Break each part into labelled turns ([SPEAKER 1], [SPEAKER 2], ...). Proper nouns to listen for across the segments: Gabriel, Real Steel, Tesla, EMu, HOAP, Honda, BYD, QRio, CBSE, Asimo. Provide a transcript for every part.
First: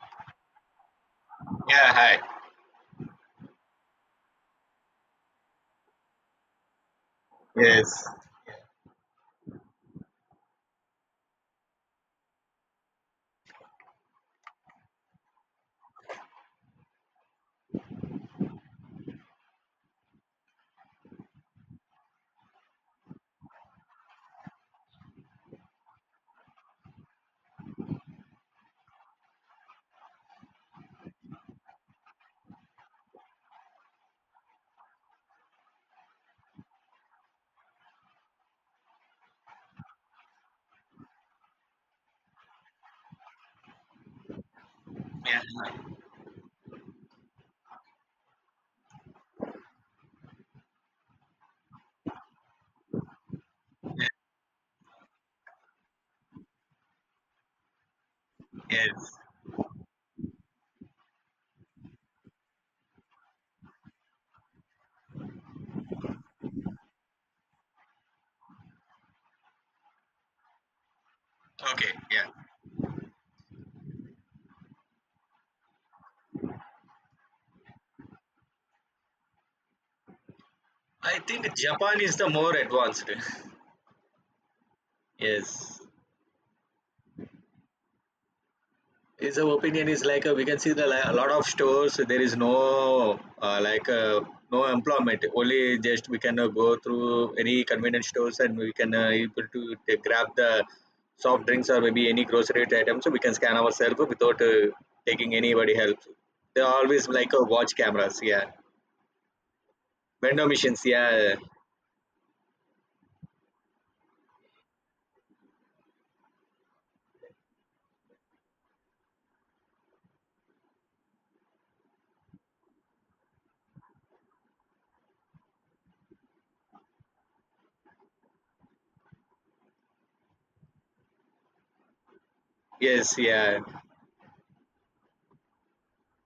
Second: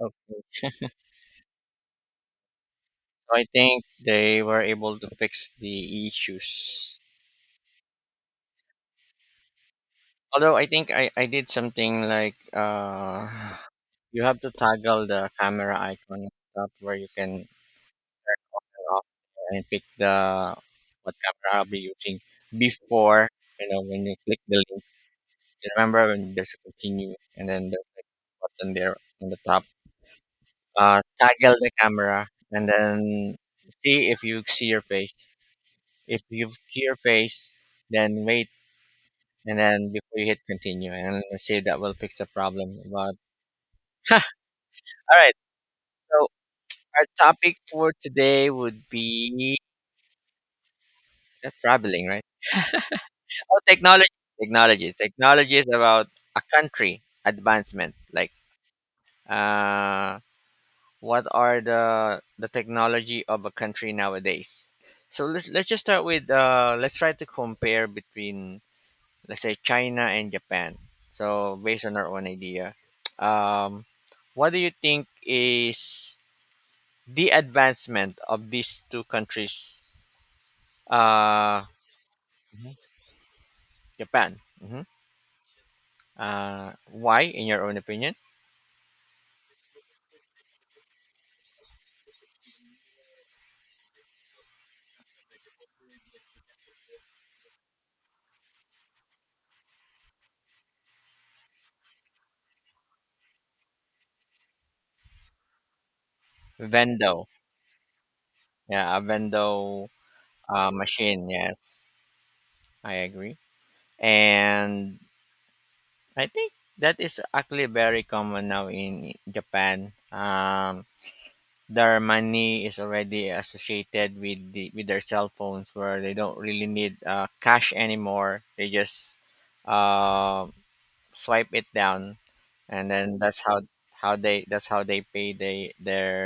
[SPEAKER 1] Okay. So
[SPEAKER 2] Yeah, hi.
[SPEAKER 1] I think they were able to fix the issues.
[SPEAKER 2] Yes.
[SPEAKER 1] Although I think I did something like you have to toggle the camera icon at the top where you can turn off and pick the what camera I'll be using before you know when you click the link. You remember when there's a continue and then there's like a button there on the top. Toggle the camera and then see if you see your face. If you see your face, then wait and then before you hit continue, and let's see if that will fix the problem. But all right,
[SPEAKER 2] Yeah,
[SPEAKER 1] so our topic for today would be traveling, right? Oh,
[SPEAKER 2] yeah,
[SPEAKER 1] technology. Technologies about a country advancement, like
[SPEAKER 2] yes.
[SPEAKER 1] uh what are the technology of a country nowadays. So let's just start with let's try to compare between, let's say, China and Japan. So based
[SPEAKER 2] Okay,
[SPEAKER 1] on our own
[SPEAKER 2] yeah.
[SPEAKER 1] idea, um what do you think is the advancement of these two countries,
[SPEAKER 2] I think
[SPEAKER 1] uh,
[SPEAKER 2] Japan is the more
[SPEAKER 1] Mhm.
[SPEAKER 2] advanced.
[SPEAKER 1] Japan. Hmm.
[SPEAKER 2] Yes.
[SPEAKER 1] Why, in your own opinion?
[SPEAKER 2] Is our opinion is like we can see the a lot of stores. There is no like no employment. Only just we can go through any convenience stores and we can able to grab the soft drinks or maybe any grocery item. So we can scan ourselves without taking anybody help. They always
[SPEAKER 1] Vendo,
[SPEAKER 2] like watch cameras. Yeah,
[SPEAKER 1] yeah, a vendo
[SPEAKER 2] vendor machines.
[SPEAKER 1] machine.
[SPEAKER 2] Yeah,
[SPEAKER 1] Yes, I agree, and I think that is actually very common now in Japan. Their money is already associated with their cell phones, where they don't really need cash anymore. They just uh, swipe it down, and then
[SPEAKER 2] yes,
[SPEAKER 1] that's
[SPEAKER 2] yeah.
[SPEAKER 1] how they that's how they pay they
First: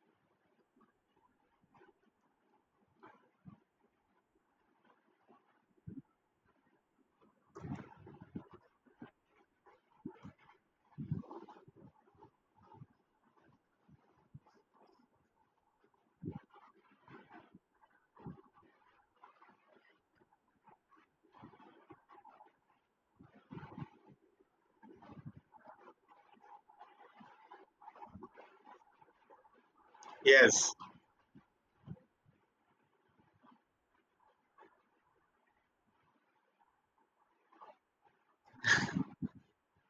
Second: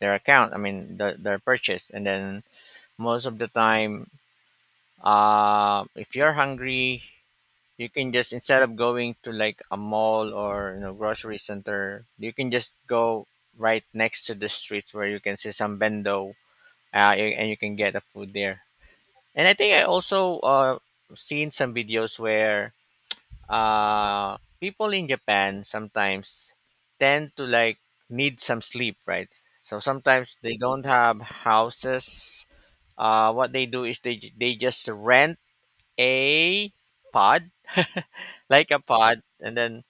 [SPEAKER 1] their account. I mean their purchase, and then most of the time, if you're hungry, you can just, instead of going to like a mall or grocery center, you can just go right next to the street, where you can see some bendo, and you can get the food there. And I think I also seen some videos where people in Japan sometimes tend to like need some sleep, right? So sometimes they
[SPEAKER 2] Yes,
[SPEAKER 1] don't have houses. What they do is they just rent a pod, like a pod, and then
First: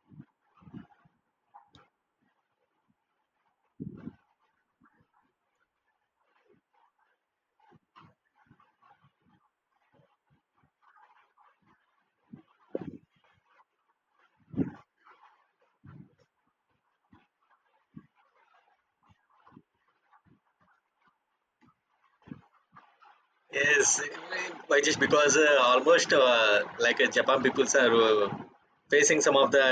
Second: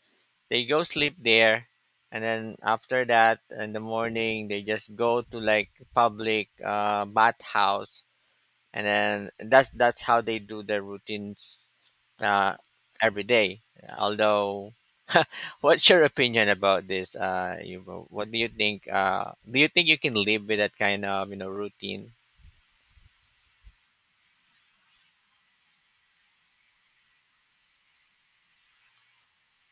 [SPEAKER 1] they go sleep there. And then after that, in the morning, they just go to like public bathhouse, and then that's how they do their routines uh, every day. Although, what's your opinion about this? You know, what do you think? Do you think you can live with that kind of routine?
[SPEAKER 2] yes, by just because almost like Japan peoples are facing some of the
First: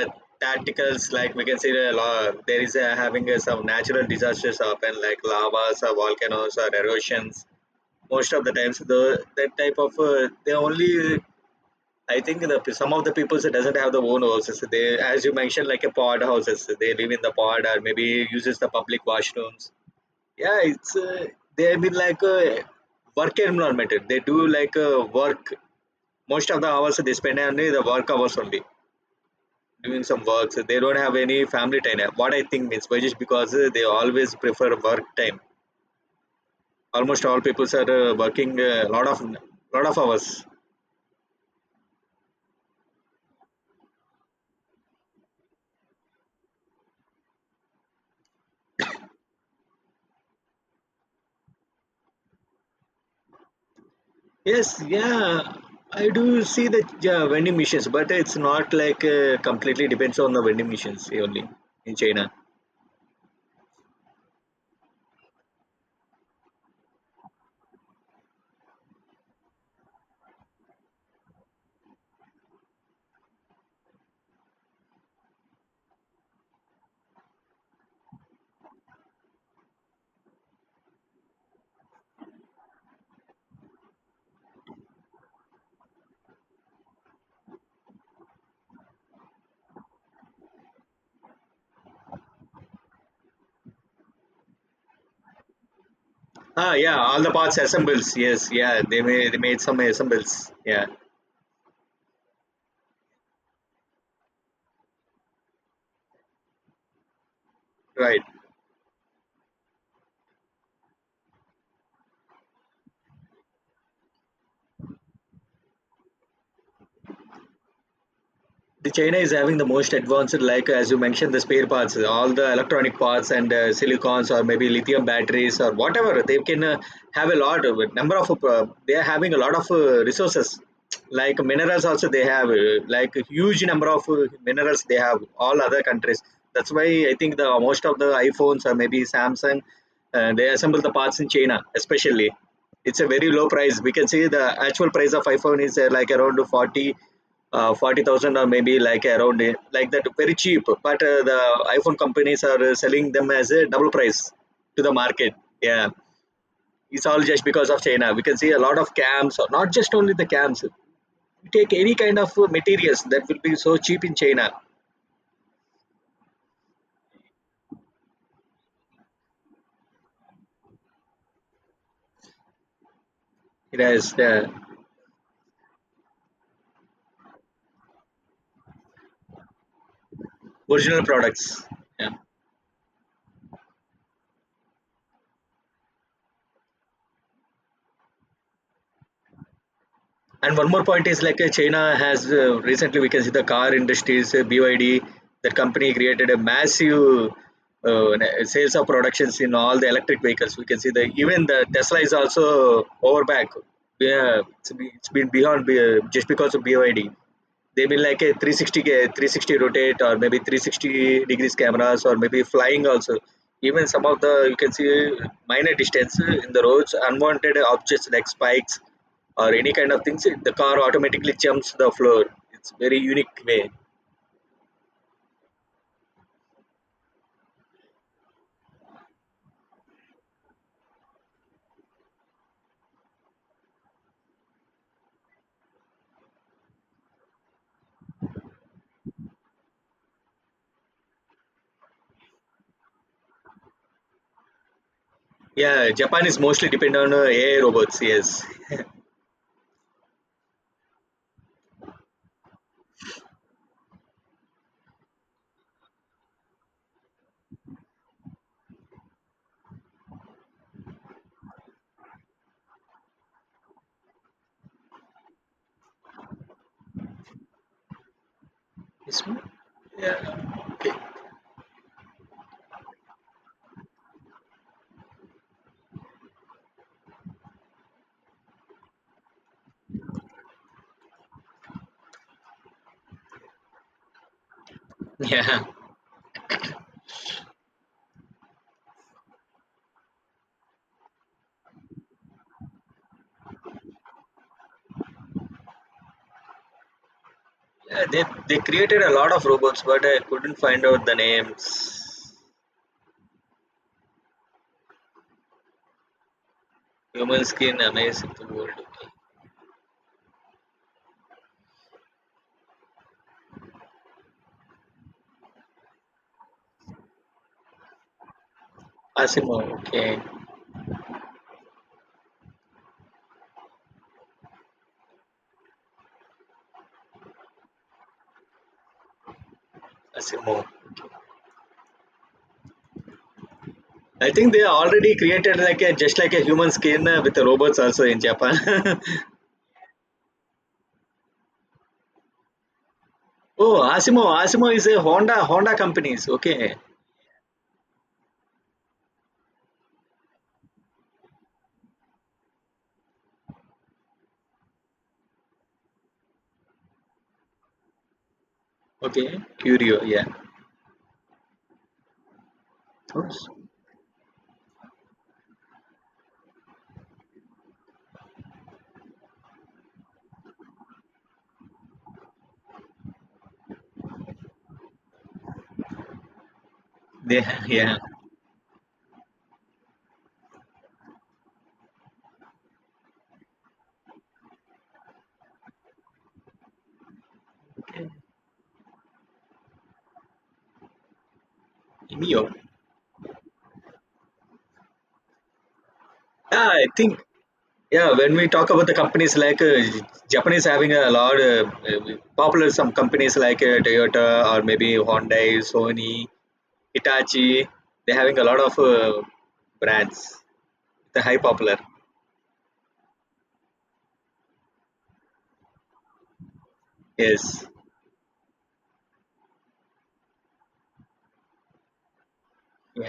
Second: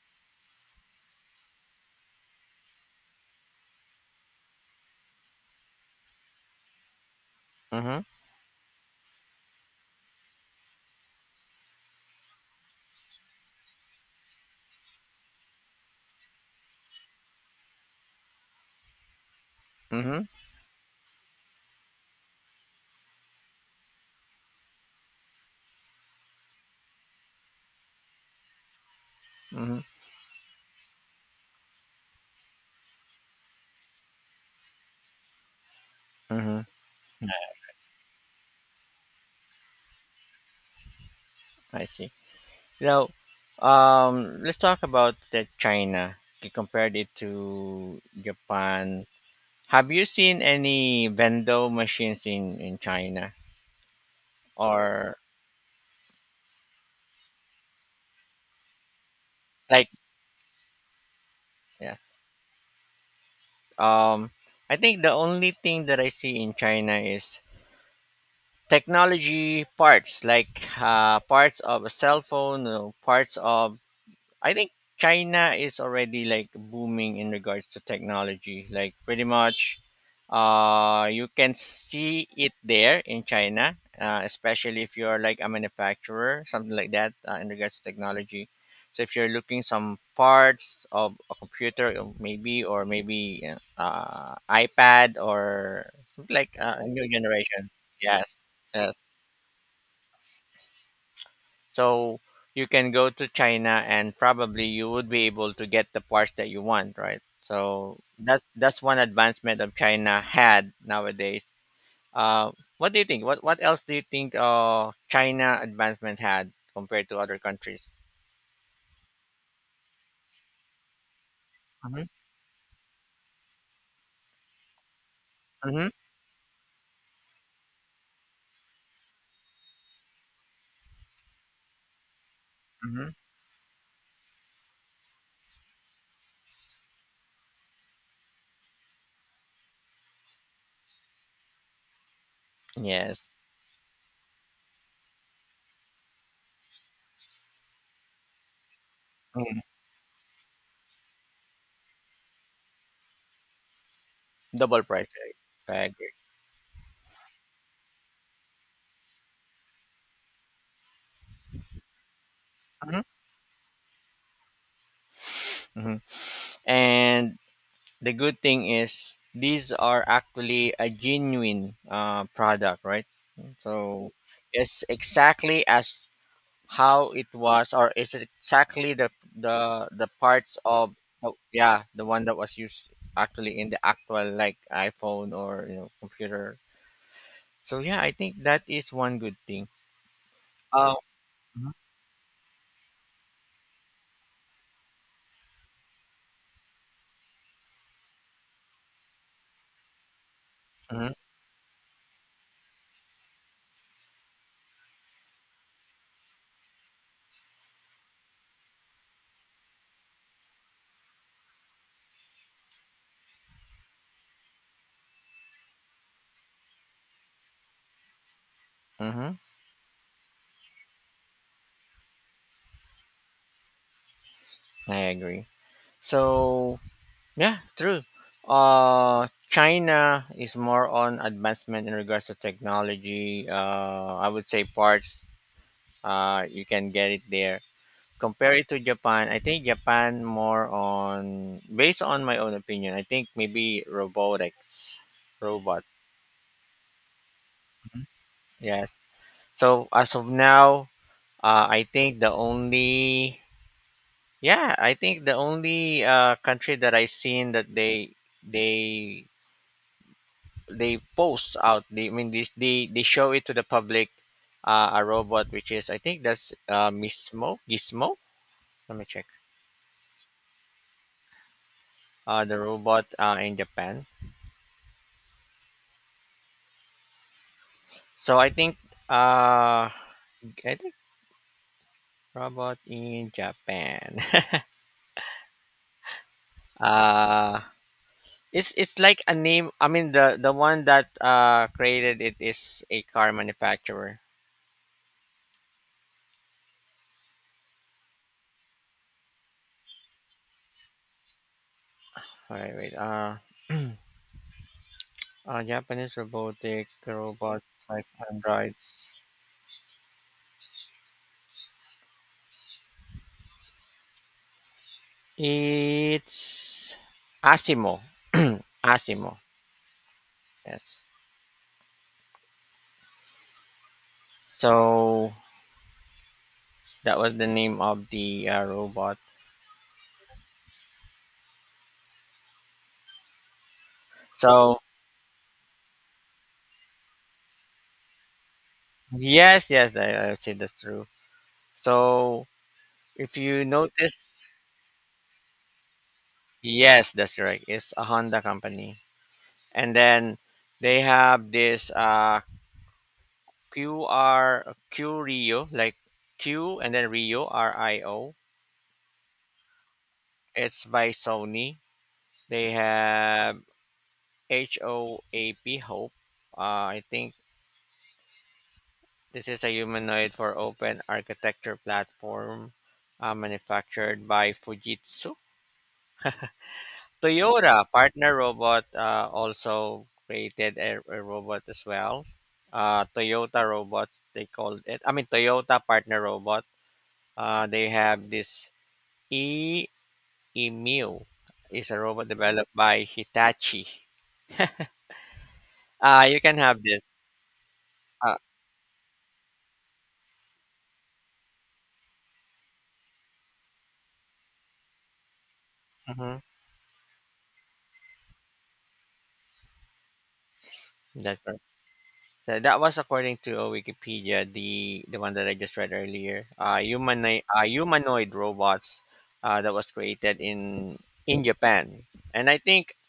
[SPEAKER 2] tacticals. Like we can see, the law, there is having some natural disasters happen, like lavas or volcanoes or erosions.
[SPEAKER 1] Mm-hmm.
[SPEAKER 2] Most of the times, the that type of they only. I think the some of the peoples doesn't have their own houses. They, as you mentioned, like a pod houses. They live in the pod or maybe uses the public washrooms.
[SPEAKER 1] Mm-hmm.
[SPEAKER 2] Yeah, it's they've been like a work environment. They do like work. Most of the hours they spend only the work hours only
[SPEAKER 1] Mm-hmm.
[SPEAKER 2] doing some works. They don't have any family time. What I think means by just because they always prefer work time.
[SPEAKER 1] Mm-hmm.
[SPEAKER 2] Almost
[SPEAKER 1] Yeah,
[SPEAKER 2] all people are working a lot of hours.
[SPEAKER 1] I see. Now, let's talk about the China. You compared it to Japan. Have you seen any vendo machines in China,
[SPEAKER 2] Yes,
[SPEAKER 1] or
[SPEAKER 2] yeah. I do see the yeah, vending machines, but it's not like completely
[SPEAKER 1] like,
[SPEAKER 2] depends on the vending machines only in
[SPEAKER 1] yeah?
[SPEAKER 2] China.
[SPEAKER 1] Um, I think the only thing that I see in China is technology parts, like parts of a cell phone, parts of I think China is already like booming in regards to technology. Like, pretty much you can see it there in China, especially if you're like a manufacturer, something like that, in regards to technology. So if you're looking some parts of a computer, maybe, or maybe uh, uh, iPad or something like
[SPEAKER 2] Ah,
[SPEAKER 1] a
[SPEAKER 2] yeah,
[SPEAKER 1] new
[SPEAKER 2] all the parts
[SPEAKER 1] generation.
[SPEAKER 2] assembles.
[SPEAKER 1] Yes,
[SPEAKER 2] Yes, yeah,
[SPEAKER 1] yes.
[SPEAKER 2] they made some assembles. Yeah,
[SPEAKER 1] So you can go to China and probably you would be able to get the parts that you want, right? So
[SPEAKER 2] right.
[SPEAKER 1] that's one advancement of China had nowadays. Uh, what do you think? What else do you think China advancement had compared to other countries?
[SPEAKER 2] The China is having the most advanced, like as you mentioned, the spare parts,
[SPEAKER 1] Hmm.
[SPEAKER 2] all the electronic parts and silicons or maybe lithium batteries or
[SPEAKER 1] Hmm.
[SPEAKER 2] whatever. They can have a lot of number of. They are having a lot of resources, like minerals. Also, they have
[SPEAKER 1] Hmm.
[SPEAKER 2] like a huge number of minerals. They have all other countries. That's why I think the most of the iPhones or maybe Samsung, they assemble the parts in China, especially. It's a very
[SPEAKER 1] Yes.
[SPEAKER 2] low price. We can see the actual price of iPhone is like around forty 40,000 or maybe like around
[SPEAKER 1] Mhm.
[SPEAKER 2] like that very cheap but the iPhone companies are selling them as a double price to
[SPEAKER 1] Double
[SPEAKER 2] the
[SPEAKER 1] price.
[SPEAKER 2] market.
[SPEAKER 1] I
[SPEAKER 2] Yeah,
[SPEAKER 1] agree.
[SPEAKER 2] it's all just because of China. We can see a lot of cams or not just only the cams. You take any kind of materials
[SPEAKER 1] Hmm.
[SPEAKER 2] that will be so cheap in China.
[SPEAKER 1] Hmm. And the good thing is these are actually a genuine product, right?
[SPEAKER 2] It has
[SPEAKER 1] So
[SPEAKER 2] the
[SPEAKER 1] it's exactly as how it was, or it's exactly the parts of,
[SPEAKER 2] original
[SPEAKER 1] oh,
[SPEAKER 2] products.
[SPEAKER 1] yeah, the
[SPEAKER 2] Yeah.
[SPEAKER 1] one that was used actually in the actual like iPhone or computer. So yeah, I think that is one good thing.
[SPEAKER 2] And one more
[SPEAKER 1] Uh,
[SPEAKER 2] point is like China has recently, we can see the car industries, BYD, that company created a massive uh, sales of productions in all the electric vehicles. We can see the
[SPEAKER 1] mm-hmm.
[SPEAKER 2] even the Tesla is also over back. Yeah, it's been beyond just because of BYD. They've been like a 360 rotate or maybe 360 degrees cameras or maybe flying also. Even some of the you can see minor distance in the roads, unwanted objects like spikes
[SPEAKER 1] Mm-hmm.
[SPEAKER 2] or any kind of things, it, the car automatically jumps the floor. It's very unique way.
[SPEAKER 1] I agree. So yeah, true. China is more on advancement in regards to technology. I would say parts. You can get it there. Compare it to Japan, I think Japan more on, based on my own opinion, I think maybe robotics, robot.
[SPEAKER 2] Yeah, Japan is mostly dependent on AI robots. Yes.
[SPEAKER 1] Yes. So as of now, I think the only, yeah, I think the only country that I seen that they they post out, they I mean this, they show it to the public a robot, which is, I think that's Mismo, Gizmo, let me
[SPEAKER 2] Yes,
[SPEAKER 1] check
[SPEAKER 2] ma'am? Yeah. Okay.
[SPEAKER 1] the robot in Japan. So I think, uh I think robot in Japan.
[SPEAKER 2] Yeah.
[SPEAKER 1] uh it's like a name, I mean the one that created it is a car manufacturer.
[SPEAKER 2] Yeah, they created a lot of robots, but I couldn't find out the names.
[SPEAKER 1] Wait, wait, Japanese robotic
[SPEAKER 2] Human
[SPEAKER 1] robot,
[SPEAKER 2] skin,
[SPEAKER 1] like
[SPEAKER 2] amazing to world.
[SPEAKER 1] androids. It's Asimo. Asimo.
[SPEAKER 2] Asimo, okay.
[SPEAKER 1] Yes. So that was the name of the robot.
[SPEAKER 2] Asimo. I think they
[SPEAKER 1] So
[SPEAKER 2] already created like a just like a human skin with the robots also in Japan.
[SPEAKER 1] yes, yes, I would say that's true. So if you
[SPEAKER 2] Oh, Asimo,
[SPEAKER 1] notice,
[SPEAKER 2] Asimo is a Honda companies. Okay,
[SPEAKER 1] yes, that's right. It's a Honda company, and then they have this QR, Q Rio, like Q and then Rio, R I O.
[SPEAKER 2] okay, Curio, yeah.
[SPEAKER 1] It's by Sony. They
[SPEAKER 2] Oops.
[SPEAKER 1] have HOAP, Hope. Uh, I think this is a humanoid for open architecture platform manufactured by Fujitsu.
[SPEAKER 2] They,
[SPEAKER 1] Toyota
[SPEAKER 2] yeah,
[SPEAKER 1] partner robot also created a robot as well. Toyota robots, they called it. I mean Toyota partner robot. They have this E, Emu, is a robot
[SPEAKER 2] Mio.
[SPEAKER 1] developed by Hitachi. You can
[SPEAKER 2] Yeah,
[SPEAKER 1] have
[SPEAKER 2] I
[SPEAKER 1] this.
[SPEAKER 2] think, yeah, when
[SPEAKER 1] Uh,
[SPEAKER 2] we talk about the companies like Japanese having a lot of popular some companies like Toyota or maybe Hyundai, Sony,
[SPEAKER 1] mhm.
[SPEAKER 2] Hitachi, they're having a lot of brands, the high
[SPEAKER 1] That's right.
[SPEAKER 2] popular.
[SPEAKER 1] That was according to Wikipedia, the one that I just read earlier.
[SPEAKER 2] Yes.
[SPEAKER 1] Humanoid robots that was created in Japan, and I think
[SPEAKER 2] Yeah.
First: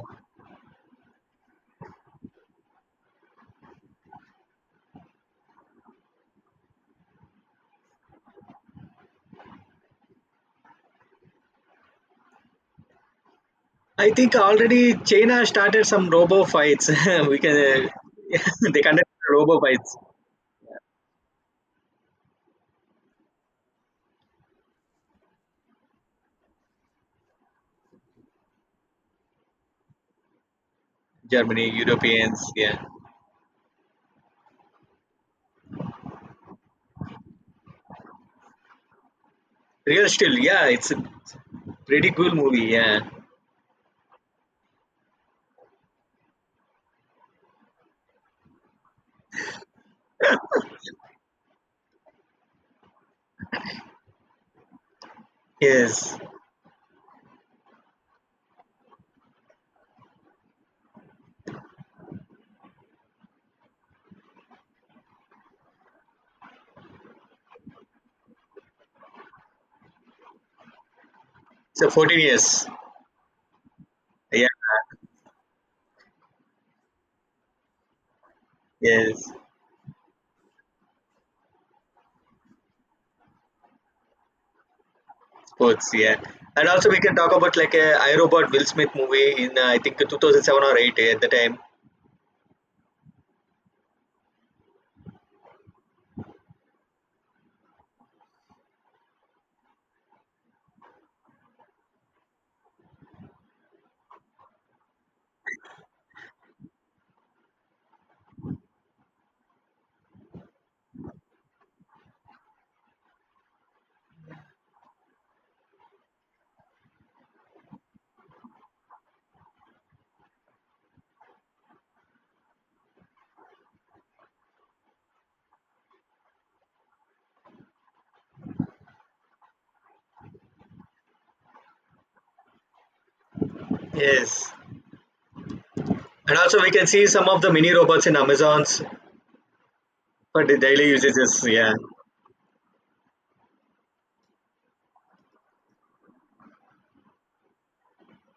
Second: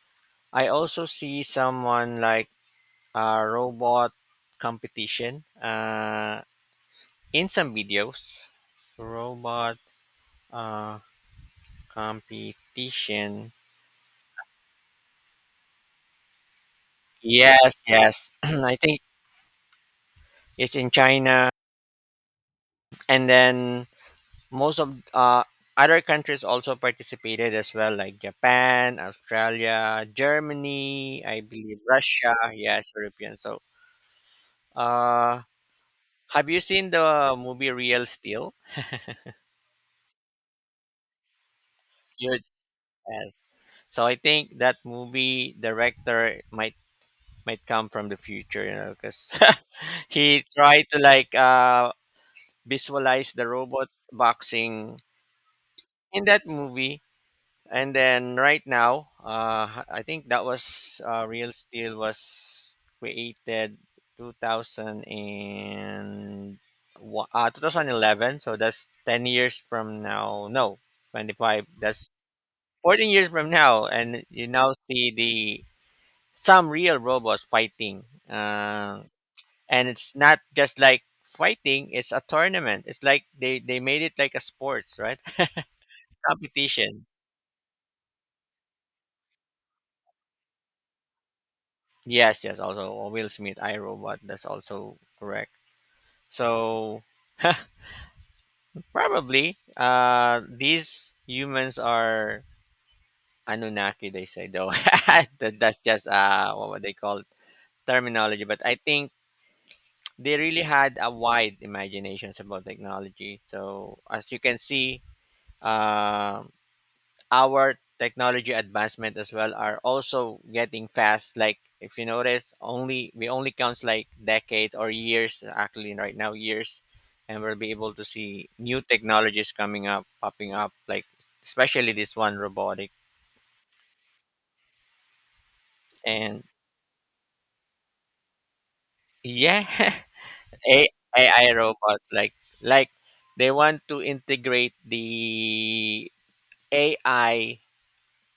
[SPEAKER 1] I also see someone like a robot competition in some videos. Robot uh, competition.
[SPEAKER 2] I think already China started some robo fights. We
[SPEAKER 1] Yes,
[SPEAKER 2] can,
[SPEAKER 1] yes. I
[SPEAKER 2] they
[SPEAKER 1] think
[SPEAKER 2] conduct robo fights.
[SPEAKER 1] it's in China, and then most of other countries also participated as well, like Japan, Australia, Germany, I
[SPEAKER 2] Germany,
[SPEAKER 1] believe Russia.
[SPEAKER 2] Europeans, yeah.
[SPEAKER 1] Yes, European. So, uh, have you seen the movie Real Steel?
[SPEAKER 2] Real Steel, yeah, it's a pretty cool
[SPEAKER 1] You-
[SPEAKER 2] movie. Yeah,
[SPEAKER 1] Yes. So I think that movie director might come from the future, because he tried to like visualize the robot boxing
[SPEAKER 2] yes.
[SPEAKER 1] in that movie. And then right now, I think that was Real Steel was created 2000 and 2011. So that's 10 years from now. No, 25.
[SPEAKER 2] So
[SPEAKER 1] That's
[SPEAKER 2] 14 years.
[SPEAKER 1] 14 years from now. And you
[SPEAKER 2] Yeah,
[SPEAKER 1] now see the some real robots fighting. Uh,
[SPEAKER 2] yes.
[SPEAKER 1] and it's not just like fighting. It's a tournament. It's like they made it like a sports, right?
[SPEAKER 2] Sports, yeah. And also we
[SPEAKER 1] Competition.
[SPEAKER 2] can talk about like a I Robot Will Smith movie in I think 2007 or 8, yeah, at the time.
[SPEAKER 1] Yes, yes, also Will Smith, I Robot. That's also correct. So probably these humans are Anunnaki, they say though. That's just what would they call it? Terminology. But I think they really had a wide imaginations about technology. So as you can see, uh our technology advancement as well are also getting fast. Like if you notice, only we only counts like decades or years, actually right now years, and we'll be able to see new technologies coming up, popping up, like especially this one, robotic.
[SPEAKER 2] Yes. And
[SPEAKER 1] And
[SPEAKER 2] also we can see some of the mini robots in Amazon's
[SPEAKER 1] yeah,
[SPEAKER 2] for the daily usages.
[SPEAKER 1] AI
[SPEAKER 2] Yeah.
[SPEAKER 1] robot, like they want to integrate the AI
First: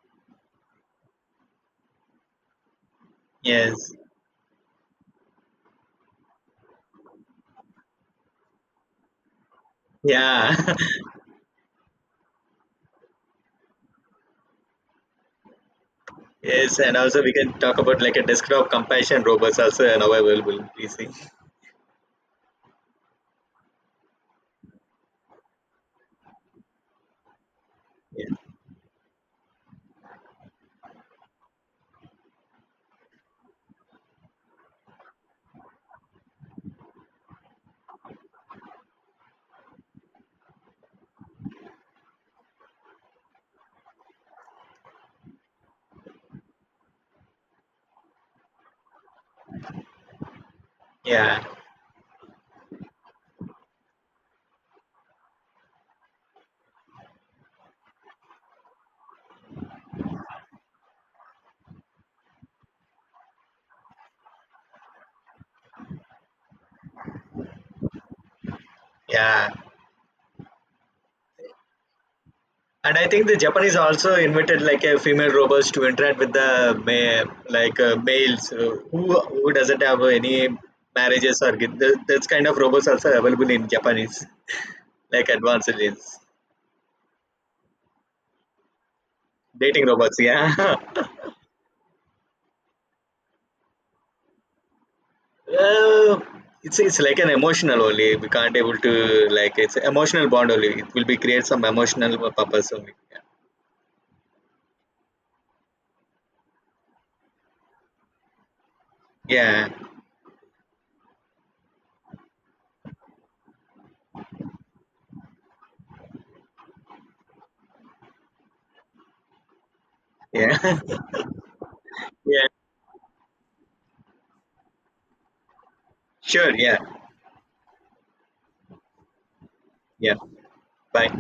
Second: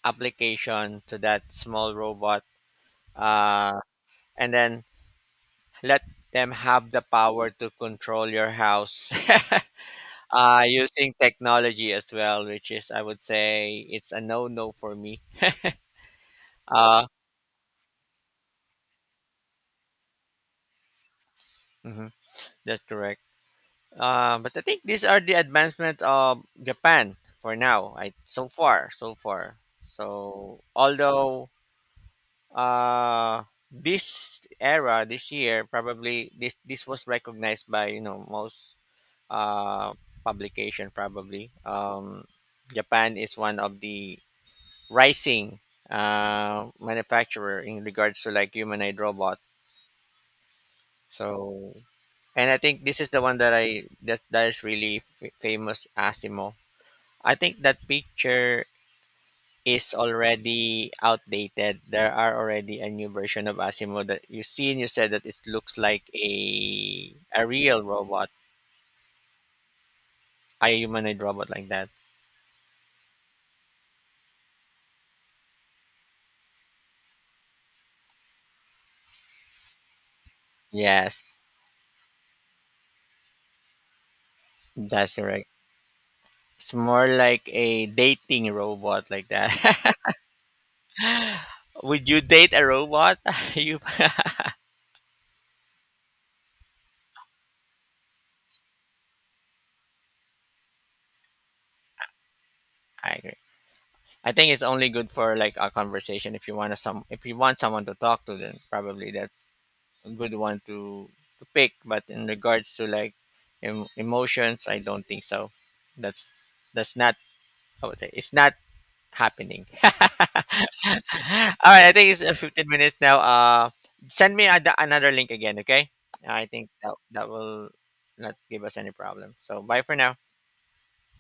[SPEAKER 1] application to that small robot, uh
[SPEAKER 2] Yes.
[SPEAKER 1] and then let them have the power to control your house.
[SPEAKER 2] Yeah.
[SPEAKER 1] Using technology as well, which is, I would say, it's a no no for me.
[SPEAKER 2] Yes. And
[SPEAKER 1] Uh,
[SPEAKER 2] also we can talk about like a desktop compassion robots also now available. We see.
[SPEAKER 1] mhm. That's correct. But I think these are the advancement of Japan for now. I
[SPEAKER 2] Yeah.
[SPEAKER 1] So far, so far. So although this era, this year, probably this was recognized by most uh, publication probably. Japan is one of the rising manufacturer in regards to like humanoid robot.
[SPEAKER 2] Yeah.
[SPEAKER 1] So, and I think this is the one that I that that is really famous, Asimo. I think that picture is already outdated. There are already a new version of Asimo that you see, and you said that it looks like a real robot,
[SPEAKER 2] Yeah.
[SPEAKER 1] a humanoid robot like that.
[SPEAKER 2] And I think the Japanese also invited like a female robots to interact with the like males who doesn't have any
[SPEAKER 1] Yes,
[SPEAKER 2] marriages or get, that's kind of robots also available in Japanese
[SPEAKER 1] that's
[SPEAKER 2] like
[SPEAKER 1] correct.
[SPEAKER 2] advanced is
[SPEAKER 1] It's more like a dating robot like that.
[SPEAKER 2] dating robots. Yeah,
[SPEAKER 1] Would you date a robot? you
[SPEAKER 2] it's like an emotional only. We can't able to like it's emotional bond only. It will be create some emotional purpose only.
[SPEAKER 1] I agree. I think it's only good for like a conversation. If you want to some, if you want someone to talk to, then probably that's
[SPEAKER 2] Yeah,
[SPEAKER 1] a good one to pick, but in regards to like emotions, I don't think so. That's not, I would say it's not happening. All
[SPEAKER 2] yeah,
[SPEAKER 1] right, I think it's
[SPEAKER 2] yeah.
[SPEAKER 1] 15 minutes now. Send me another link again, okay? I
[SPEAKER 2] Sure.
[SPEAKER 1] think
[SPEAKER 2] Yeah,
[SPEAKER 1] that that will not give us any problem. So bye for
[SPEAKER 2] yeah.
[SPEAKER 1] now.
[SPEAKER 2] Bye.